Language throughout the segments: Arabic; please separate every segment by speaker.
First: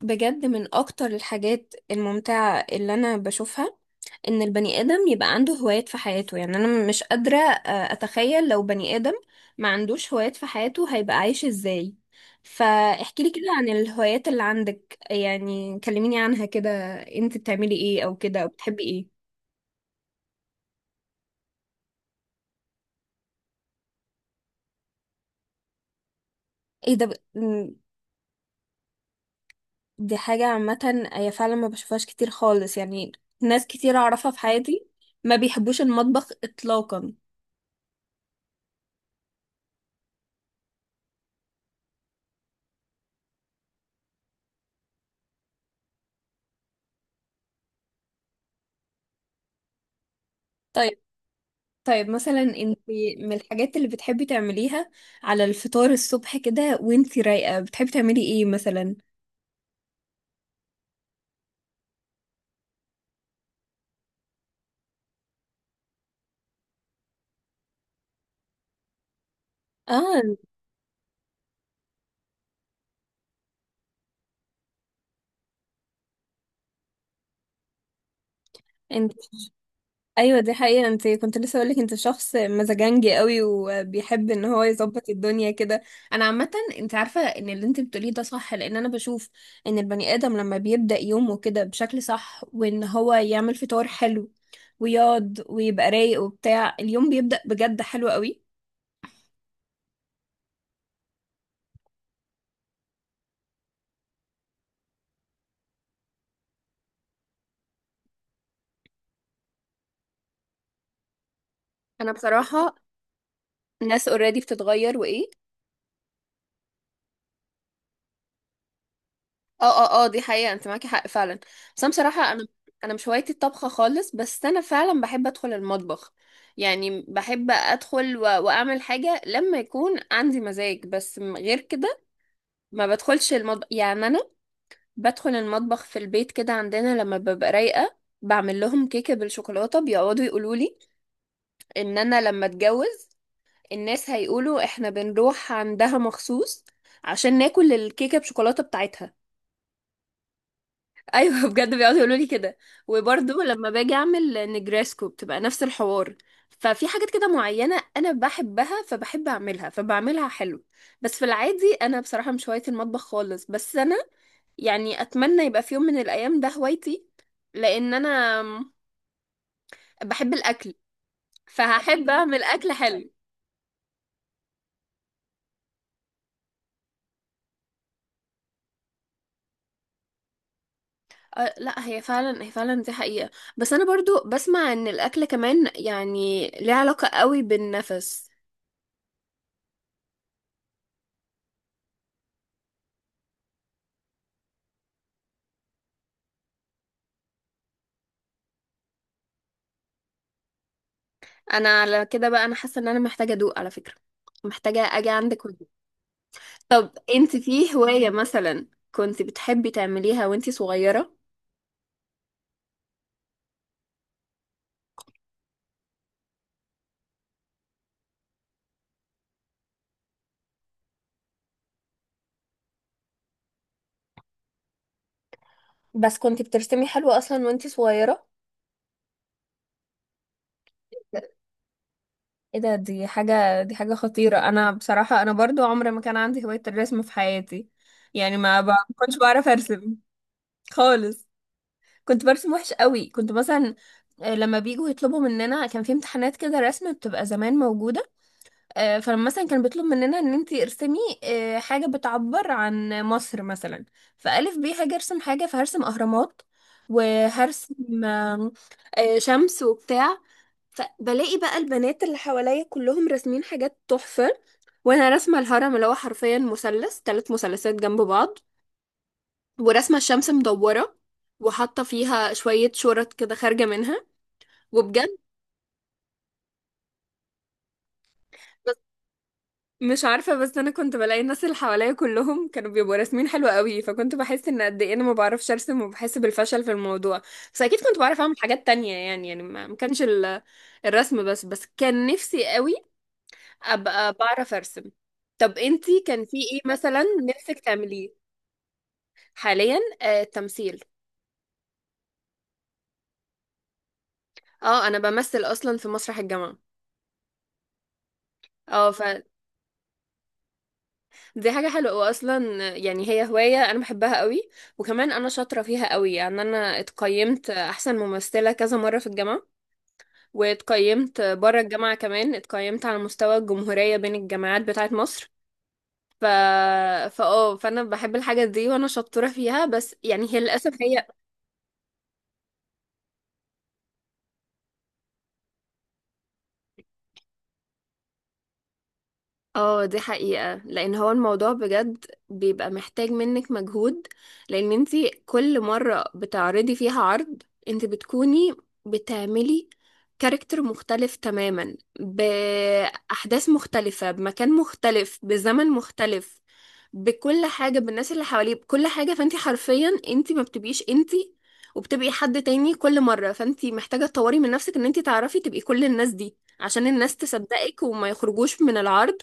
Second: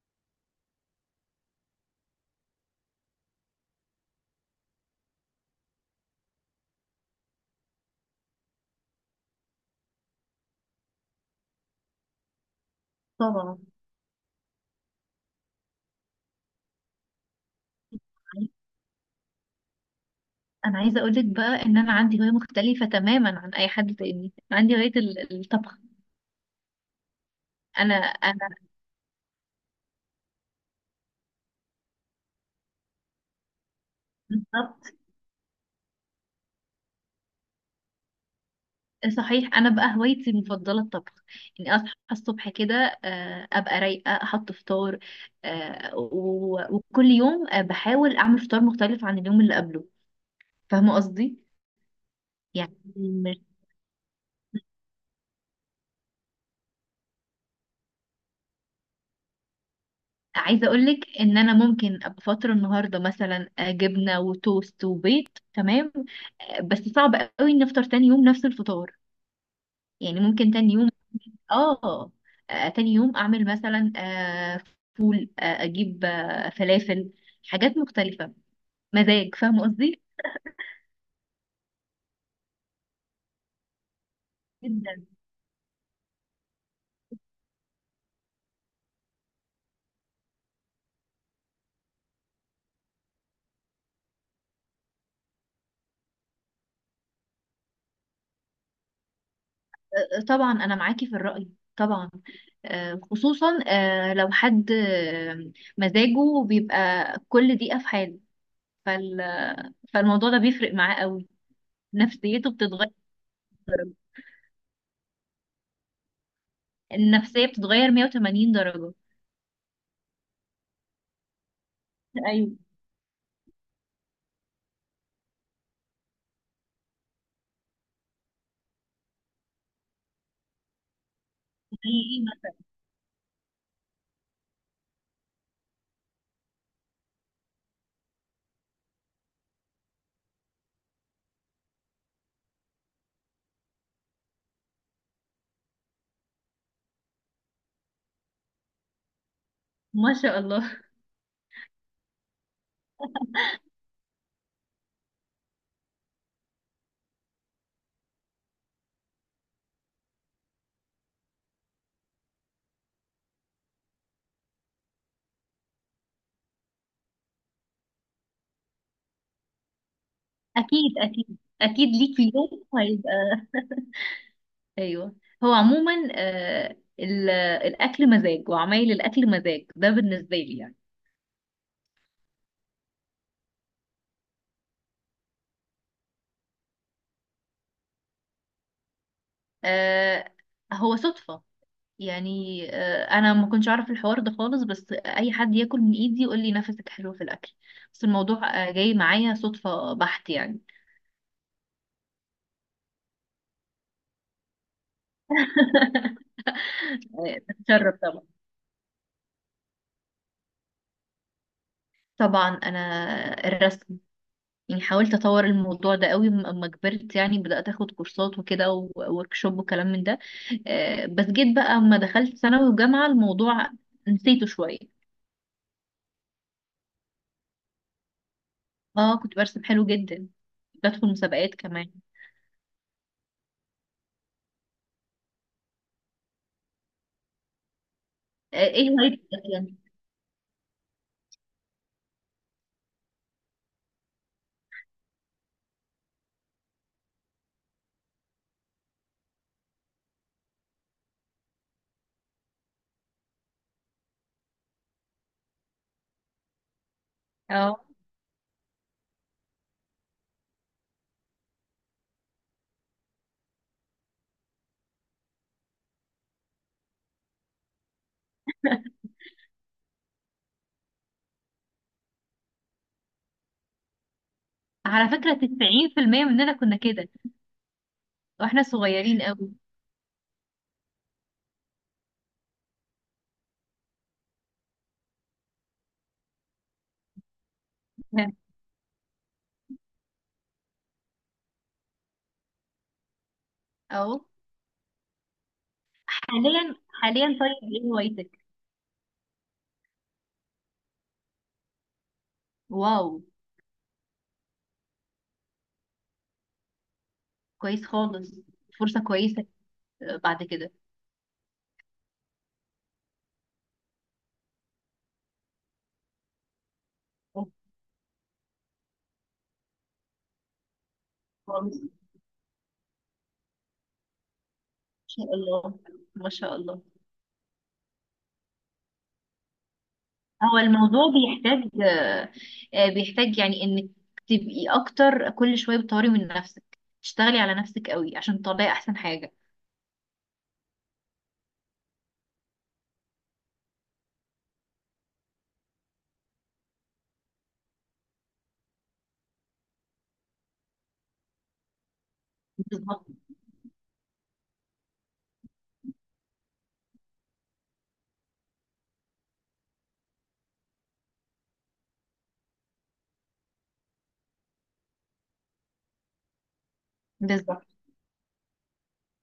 Speaker 1: بجد من اكتر الحاجات الممتعة اللي انا بشوفها ان البني ادم يبقى عنده هوايات في حياته. يعني انا مش قادرة اتخيل لو بني ادم ما عندوش هوايات في حياته هيبقى عايش ازاي؟ فاحكي لي كده
Speaker 2: طبعا.
Speaker 1: عن الهوايات اللي عندك، يعني كلميني عنها كده، انت بتعملي ايه او كده او بتحبي ايه؟
Speaker 2: انا عايزه اقولك بقى ان انا عندي هوايه مختلفه تماما عن اي حد تاني. عندي هوايه الطبخ.
Speaker 1: ايه ده م-
Speaker 2: انا
Speaker 1: دي حاجة عامة، هي فعلا ما بشوفهاش كتير خالص يعني. ناس كتير اعرفها في حياتي
Speaker 2: بالظبط.
Speaker 1: ما بيحبوش المطبخ اطلاقا.
Speaker 2: صحيح، انا بقى هوايتي المفضله الطبخ. يعني اصحى الصبح كده، ابقى رايقه احط فطار. وكل يوم بحاول اعمل فطار مختلف عن اليوم اللي قبله. فاهمه
Speaker 1: طيب،
Speaker 2: قصدي؟
Speaker 1: طيب مثلا
Speaker 2: يعني
Speaker 1: انت من الحاجات اللي بتحبي تعمليها على الفطار الصبح كده وانت رايقة بتحبي تعملي ايه مثلا؟
Speaker 2: عايزه اقولك ان انا ممكن ابقى فاطره النهارده مثلا جبنه وتوست وبيض. تمام. بس صعب قوي ان افطر تاني يوم نفس الفطار. يعني
Speaker 1: اه
Speaker 2: ممكن تاني يوم، اه، تاني يوم اعمل مثلا فول، اجيب فلافل. حاجات مختلفه،
Speaker 1: انت
Speaker 2: مزاج. فاهمه قصدي؟
Speaker 1: ايوه دي حقيقة، انت كنت لسه اقولك انت شخص مزاجنجي قوي وبيحب ان هو
Speaker 2: جدا.
Speaker 1: يظبط الدنيا كده. انا عامة، انت عارفة ان اللي انت بتقوليه ده صح لان انا بشوف ان البني ادم لما بيبدأ يومه كده بشكل صح وان هو يعمل فطار حلو ويقعد ويبقى رايق وبتاع اليوم بيبدأ بجد حلو قوي.
Speaker 2: طبعا انا معاكي في الرأي. طبعا خصوصا لو حد مزاجه بيبقى كل دقيقه في حاله. فال- فالموضوع ده بيفرق معاه قوي.
Speaker 1: انا
Speaker 2: نفسيته
Speaker 1: بصراحة،
Speaker 2: بتتغير درجة.
Speaker 1: ناس اوريدي بتتغير وايه؟
Speaker 2: النفسية بتتغير 180 درجة.
Speaker 1: اه، اه، اه، دي حقيقة، انت معاكي حق فعلا. بس انا بصراحة انا
Speaker 2: ايوه،
Speaker 1: انا مش هوايتي الطبخة خالص، بس انا فعلا بحب ادخل المطبخ. يعني بحب ادخل واعمل حاجة لما يكون عندي مزاج، بس غير كده
Speaker 2: حقيقي.
Speaker 1: ما بدخلش المطبخ. يعني انا بدخل المطبخ في البيت كده عندنا لما ببقى رايقة، بعمل لهم كيكة بالشوكولاتة، بيقعدوا يقولوا لي ان انا لما اتجوز الناس هيقولوا احنا بنروح عندها مخصوص عشان ناكل الكيكة بشوكولاتة بتاعتها.
Speaker 2: ما شاء الله.
Speaker 1: ايوه بجد بيقعدوا يقولوا لي كده. وبرضه لما باجي اعمل نجريسكو بتبقى نفس الحوار. ففي حاجات كده معينه انا بحبها فبحب اعملها فبعملها حلو. بس في العادي انا بصراحه مش هوايه المطبخ خالص، بس انا يعني اتمنى يبقى في يوم من الايام ده هوايتي، لان انا بحب الاكل،
Speaker 2: اكيد اكيد اكيد
Speaker 1: فهحب
Speaker 2: ليك في
Speaker 1: اعمل
Speaker 2: يوم
Speaker 1: اكل حلو.
Speaker 2: هيبقى. ايوه. هو عموما الاكل مزاج، وعمايل الاكل مزاج ده بالنسبة لي. يعني
Speaker 1: أه لا، هي فعلا هي فعلا دي حقيقه. بس انا برضو بسمع ان الاكل كمان يعني ليه علاقه قوي بالنفس.
Speaker 2: آه هو صدفة، يعني انا ما كنتش اعرف الحوار ده خالص، بس اي حد ياكل من ايدي يقول لي نفسك حلو في الاكل. بس الموضوع جاي معايا صدفة بحت يعني.
Speaker 1: انا على كده بقى انا حاسه ان انا محتاجه ادوق على فكره، محتاجه اجي عندك وأدوق. طب انت في
Speaker 2: بتشرف
Speaker 1: هوايه
Speaker 2: طبعا.
Speaker 1: مثلا كنت بتحبي تعمليها وانت صغيره؟
Speaker 2: طبعا انا الرسم. يعني حاولت اطور الموضوع ده قوي اما كبرت، يعني بدات اخد كورسات وكده ووركشوب وكلام من ده. بس جيت بقى اما دخلت ثانوي وجامعه الموضوع نسيته شويه.
Speaker 1: بس كنت بترسمي حلو اصلا وانتي صغيرة.
Speaker 2: اه، كنت برسم حلو جدا. بدخل مسابقات كمان.
Speaker 1: ايه ده، دي حاجة خطيرة. انا بصراحة انا برضو عمري ما كان عندي هواية الرسم في حياتي. يعني ما ما
Speaker 2: ايه
Speaker 1: كنتش
Speaker 2: هوايتك
Speaker 1: بعرف
Speaker 2: اصلا؟
Speaker 1: ارسم خالص. كنت برسم وحش قوي، كنت مثلا لما بيجوا يطلبوا مننا كان في امتحانات كده رسم بتبقى زمان موجودة. فلما مثلا كان بيطلب مننا ان انتي ارسمي حاجة بتعبر عن مصر مثلا، فألف بيه هاجي ارسم حاجة فهرسم اهرامات
Speaker 2: اه.
Speaker 1: وهرسم آه، شمس وبتاع. فبلاقي بقى البنات اللي حواليا كلهم راسمين حاجات تحفة، وانا راسمة الهرم اللي هو حرفيا مثلث، ثلاث مثلثات جنب بعض، وراسمة الشمس مدورة وحاطة فيها شوية شورت كده خارجة منها،
Speaker 2: على
Speaker 1: وبجد
Speaker 2: فكره 90% مننا كنا كده واحنا صغيرين قوي.
Speaker 1: مش عارفة. بس أنا كنت بلاقي الناس اللي حواليا كلهم كانوا بيبقوا راسمين حلو قوي، فكنت بحس إن قد إيه أنا ما بعرفش أرسم وبحس بالفشل في الموضوع. بس أكيد كنت بعرف أعمل حاجات تانية، يعني ما كانش الرسم بس كان نفسي قوي أبقى
Speaker 2: اه.
Speaker 1: بعرف أرسم. طب أنتي كان في إيه
Speaker 2: حاليا.
Speaker 1: مثلا
Speaker 2: حاليا
Speaker 1: نفسك
Speaker 2: طيب ايه
Speaker 1: تعمليه
Speaker 2: هوايتك؟
Speaker 1: حاليا؟ التمثيل.
Speaker 2: واو.
Speaker 1: اه أنا بمثل أصلا في مسرح الجامعة.
Speaker 2: كويس خالص.
Speaker 1: اه
Speaker 2: فرصه كويسه بعد كده.
Speaker 1: دي حاجة حلوة وأصلا يعني هي هواية أنا بحبها قوي، وكمان أنا شاطرة فيها قوي. يعني أنا اتقيمت أحسن ممثلة كذا مرة في الجامعة، واتقيمت بره الجامعة كمان، اتقيمت على مستوى الجمهورية بين الجامعات بتاعة مصر.
Speaker 2: شاء الله،
Speaker 1: ف
Speaker 2: ما شاء الله.
Speaker 1: فاه فأنا بحب الحاجة دي وأنا شاطرة فيها، بس يعني هي
Speaker 2: هو
Speaker 1: للأسف
Speaker 2: الموضوع
Speaker 1: هي.
Speaker 2: بيحتاج، بيحتاج، يعني انك تبقي اكتر كل شويه بتطوري من نفسك، تشتغلي على نفسك قوي عشان تطلعي احسن حاجه.
Speaker 1: اه دي حقيقة، لان هو الموضوع بجد بيبقى محتاج منك مجهود. لان انتي كل مرة بتعرضي فيها عرض انتي بتكوني بتعملي كاركتر مختلف تماما
Speaker 2: بالظبط.
Speaker 1: بأحداث مختلفة بمكان مختلف بزمن مختلف بكل حاجة، بالناس اللي حواليه بكل حاجة. فانتي حرفيا انتي ما بتبقيش انتي وبتبقي حد تاني كل مرة، فانتي محتاجة تطوري من نفسك ان انتي تعرفي تبقي كل الناس دي عشان الناس
Speaker 2: بالظبط.
Speaker 1: تصدقك وما يخرجوش من العرض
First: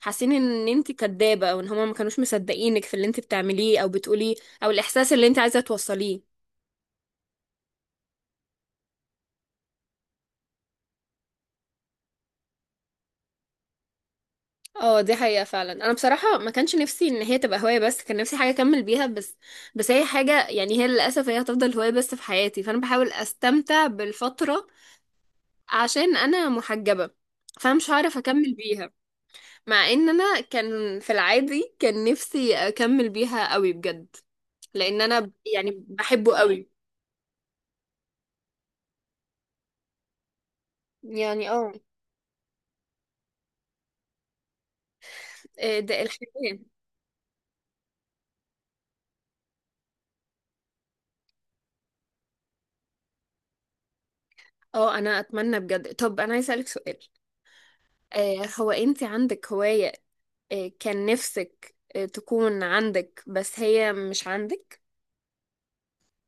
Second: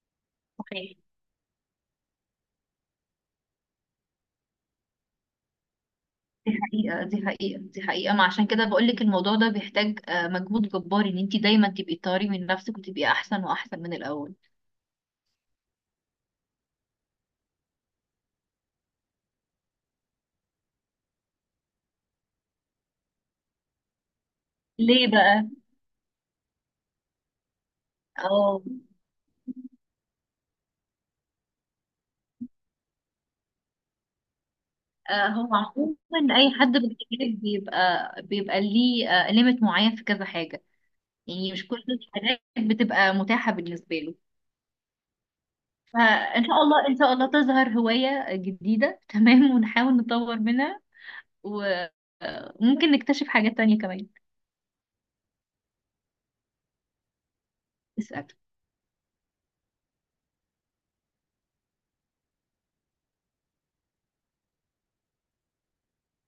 Speaker 1: حاسين ان انت
Speaker 2: صحيح.
Speaker 1: كدابة او ان هما ما كانوش مصدقينك في اللي انت بتعمليه او بتقوليه او الاحساس اللي انت عايزة توصليه.
Speaker 2: دي حقيقه، دي حقيقه، دي حقيقه. ما عشان كده بقول لك الموضوع ده بيحتاج مجهود جبار ان انت دايما تبقي تطوري من نفسك وتبقي احسن واحسن من الاول.
Speaker 1: اه دي حقيقة فعلا. انا بصراحة ما كانش نفسي ان هي تبقى هواية بس، كان نفسي حاجة اكمل بيها. بس بس هي حاجة يعني هي للاسف هي هتفضل هواية بس في حياتي، فانا بحاول استمتع بالفترة.
Speaker 2: ليه بقى؟
Speaker 1: عشان انا محجبة فمش هعرف اكمل
Speaker 2: اه.
Speaker 1: بيها. مع ان انا كان في العادي كان نفسي اكمل بيها قوي بجد، لان انا
Speaker 2: هو
Speaker 1: يعني
Speaker 2: عموما
Speaker 1: بحبه
Speaker 2: اي
Speaker 1: قوي.
Speaker 2: حد بيتكلم بيبقى ليه ليميت معين في كذا حاجه.
Speaker 1: يعني
Speaker 2: يعني مش
Speaker 1: اه
Speaker 2: كل الحاجات بتبقى متاحة بالنسبة له.
Speaker 1: ده
Speaker 2: فإن
Speaker 1: الحياة.
Speaker 2: شاء الله، إن شاء الله تظهر هواية جديدة. تمام، ونحاول نطور منها، وممكن نكتشف حاجات تانية كمان.
Speaker 1: اه انا اتمنى بجد. طب انا عايزه اسالك سؤال،
Speaker 2: اسأل.
Speaker 1: هو انت عندك هوايه كان نفسك تكون عندك بس هي مش عندك؟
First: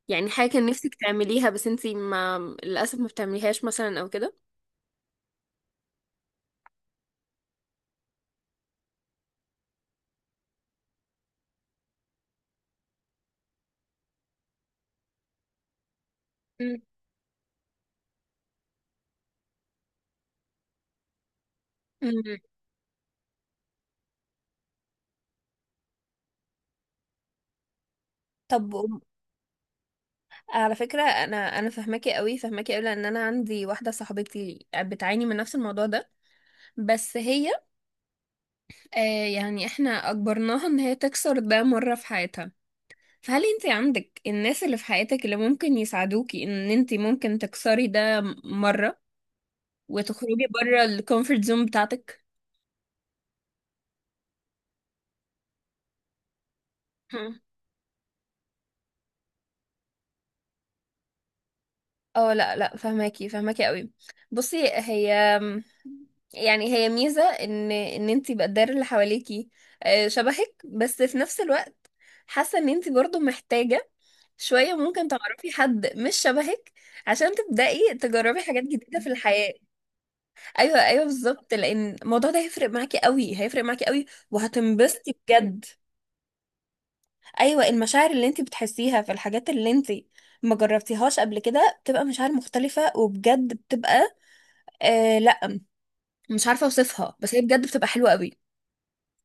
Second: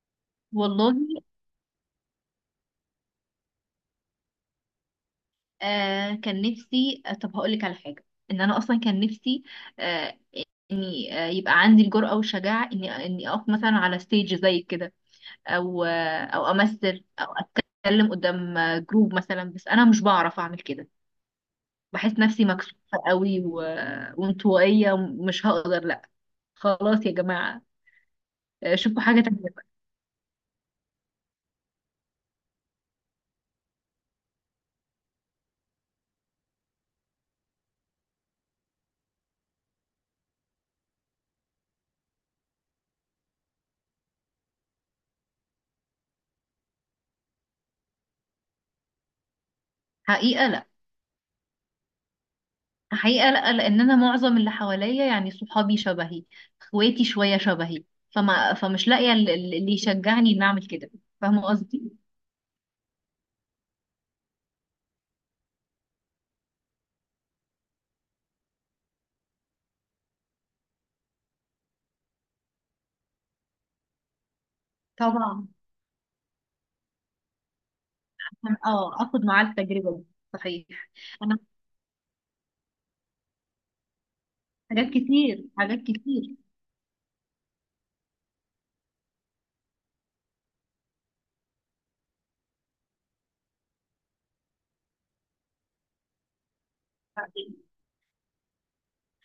Speaker 1: يعني حاجه كان
Speaker 2: والله،
Speaker 1: نفسك تعمليها بس انت ما للاسف ما بتعمليهاش مثلا او كده.
Speaker 2: كان نفسي، طب هقولك على حاجة. إن أنا أصلا كان نفسي آه إني، يبقى عندي الجرأة والشجاعة إني أقف مثلا على ستيج زي كده، أو أو
Speaker 1: مم.
Speaker 2: أمثل، أو أتكلم قدام جروب مثلا. بس أنا مش بعرف أعمل كده. بحس
Speaker 1: مم.
Speaker 2: نفسي مكسوفة قوي، و... وانطوائية. مش هقدر، لا، خلاص يا جماعة،
Speaker 1: طب
Speaker 2: شوفوا حاجة تانية بقى.
Speaker 1: على فكرة أنا فهماكي قوي فهماكي قوي لأن أنا عندي واحدة صاحبتي بتعاني من نفس الموضوع ده. بس هي آه يعني إحنا أجبرناها إن هي تكسر ده مرة في حياتها. هل انت عندك الناس اللي في حياتك اللي ممكن يساعدوكي ان انت ممكن تكسري ده مرة
Speaker 2: حقيقة
Speaker 1: وتخرجي
Speaker 2: لا.
Speaker 1: بره الكومفورت زون بتاعتك؟
Speaker 2: حقيقة لا، لأن أنا معظم اللي حواليا يعني صحابي شبهي، اخواتي شوية
Speaker 1: هم.
Speaker 2: شبهي. فمش لاقية اللي يشجعني إني أعمل كده. فاهمة قصدي؟
Speaker 1: اه لا لا، فهماكي فهماكي قوي. بصي هي يعني هي ميزة ان انتي بقدر اللي حواليكي شبهك، بس في نفس الوقت حاسة ان انتي برضو محتاجة شوية ممكن
Speaker 2: طبعا.
Speaker 1: تعرفي حد مش شبهك عشان تبدأي تجربي حاجات
Speaker 2: اه،
Speaker 1: جديدة في
Speaker 2: اخد معاه
Speaker 1: الحياة.
Speaker 2: التجربة دي. صحيح.
Speaker 1: ايوه ايوه
Speaker 2: انا
Speaker 1: بالظبط، لان الموضوع ده هيفرق معاكي قوي هيفرق معاكي قوي
Speaker 2: حاجات
Speaker 1: وهتنبسطي
Speaker 2: كتير،
Speaker 1: بجد.
Speaker 2: حاجات كتير.
Speaker 1: ايوه المشاعر اللي انت بتحسيها في الحاجات اللي انت ما جربتيهاش قبل كده بتبقى مشاعر مختلفة، وبجد بتبقى لا مش عارفة اوصفها بس هي بجد بتبقى حلوة قوي.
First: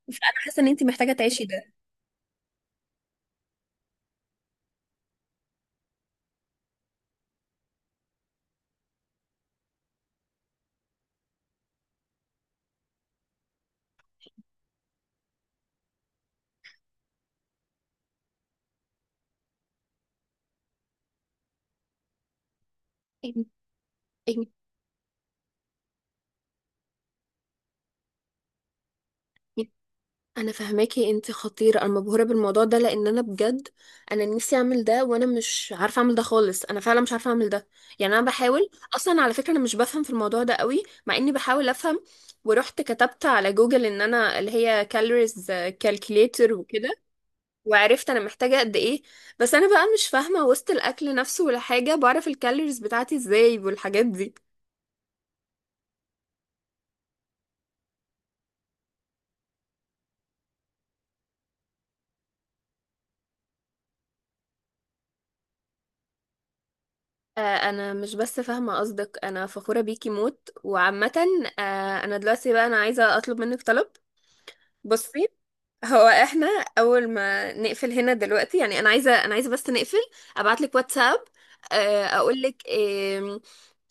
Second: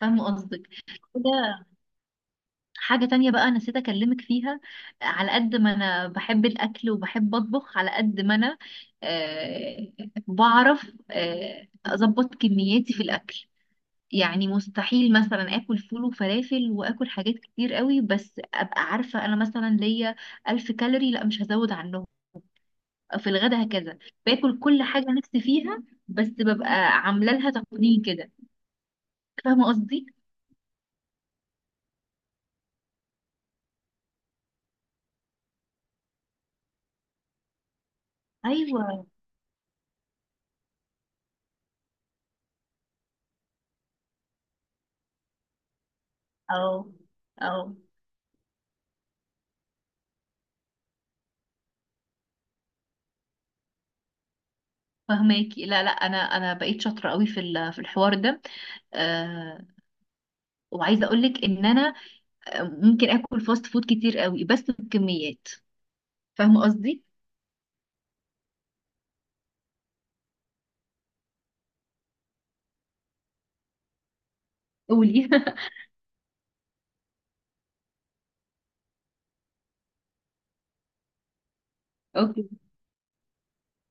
Speaker 2: فاهمة
Speaker 1: فانا حاسة
Speaker 2: قصدك.
Speaker 1: ان انت محتاجة تعيشي
Speaker 2: كده
Speaker 1: ده.
Speaker 2: حاجة تانية بقى أنا نسيت أكلمك فيها. على قد ما أنا بحب الأكل وبحب أطبخ، على قد ما أنا آه، بعرف أظبط كمياتي في الأكل. يعني مستحيل مثلا آكل فول وفلافل وآكل حاجات كتير قوي، بس أبقى عارفة أنا مثلا ليا ألف كالوري، لا مش هزود عنهم في
Speaker 1: أيوة،
Speaker 2: الغدا هكذا.
Speaker 1: أيوة.
Speaker 2: باكل كل حاجة نفسي فيها، بس ببقى عاملة لها تقنين كده. فاهمة قصدي؟
Speaker 1: انا فاهماكي، انت خطيره، انا مبهوره بالموضوع ده لان انا بجد انا نفسي اعمل ده وانا مش عارفه اعمل ده خالص، انا فعلا مش عارفه اعمل ده. يعني انا بحاول
Speaker 2: ايوه.
Speaker 1: اصلا، على فكره انا مش بفهم في الموضوع ده قوي مع اني بحاول افهم. ورحت كتبت على جوجل ان انا اللي هي كالوريز كالكوليتر وكده،
Speaker 2: أو أو
Speaker 1: وعرفت انا محتاجه قد ايه. بس انا بقى مش فاهمه وسط الاكل نفسه، ولا حاجه بعرف الكالوريز بتاعتي ازاي والحاجات دي.
Speaker 2: فهماكي. لا لا، انا بقيت شاطره قوي في الحوار ده، آه وعايزه اقول لك ان انا ممكن اكل فاست فود كتير قوي بس بكميات. فاهمه قصدي؟
Speaker 1: انا مش بس فاهمه قصدك، انا فخوره بيكي موت وعامه. انا دلوقتي بقى انا عايزه اطلب منك طلب. بصي،
Speaker 2: قولي.
Speaker 1: هو احنا اول ما نقفل هنا دلوقتي، يعني انا عايزه انا عايزه بس نقفل ابعت لك واتساب اقول
Speaker 2: اوكي.
Speaker 1: لك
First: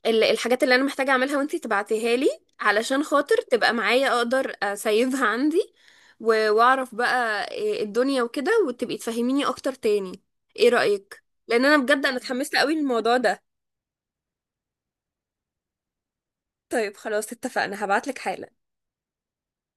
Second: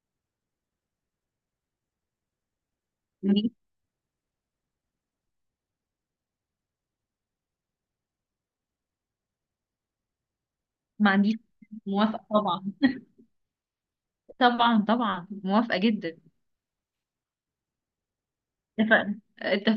Speaker 1: الحاجات اللي انا محتاجه اعملها وانتي تبعتيها لي علشان خاطر
Speaker 2: قولي.
Speaker 1: تبقى معايا اقدر اسيفها عندي. واعرف بقى الدنيا وكده وتبقي تفهميني اكتر تاني. ايه
Speaker 2: ما
Speaker 1: رايك؟
Speaker 2: عنديش.
Speaker 1: لان انا بجد انا
Speaker 2: موافقه
Speaker 1: اتحمست
Speaker 2: طبعا.
Speaker 1: قوي للموضوع ده.
Speaker 2: طبعا طبعا موافقه جدا.
Speaker 1: طيب خلاص اتفقنا هبعتلك حالا.
Speaker 2: اتفقنا، اتفقنا.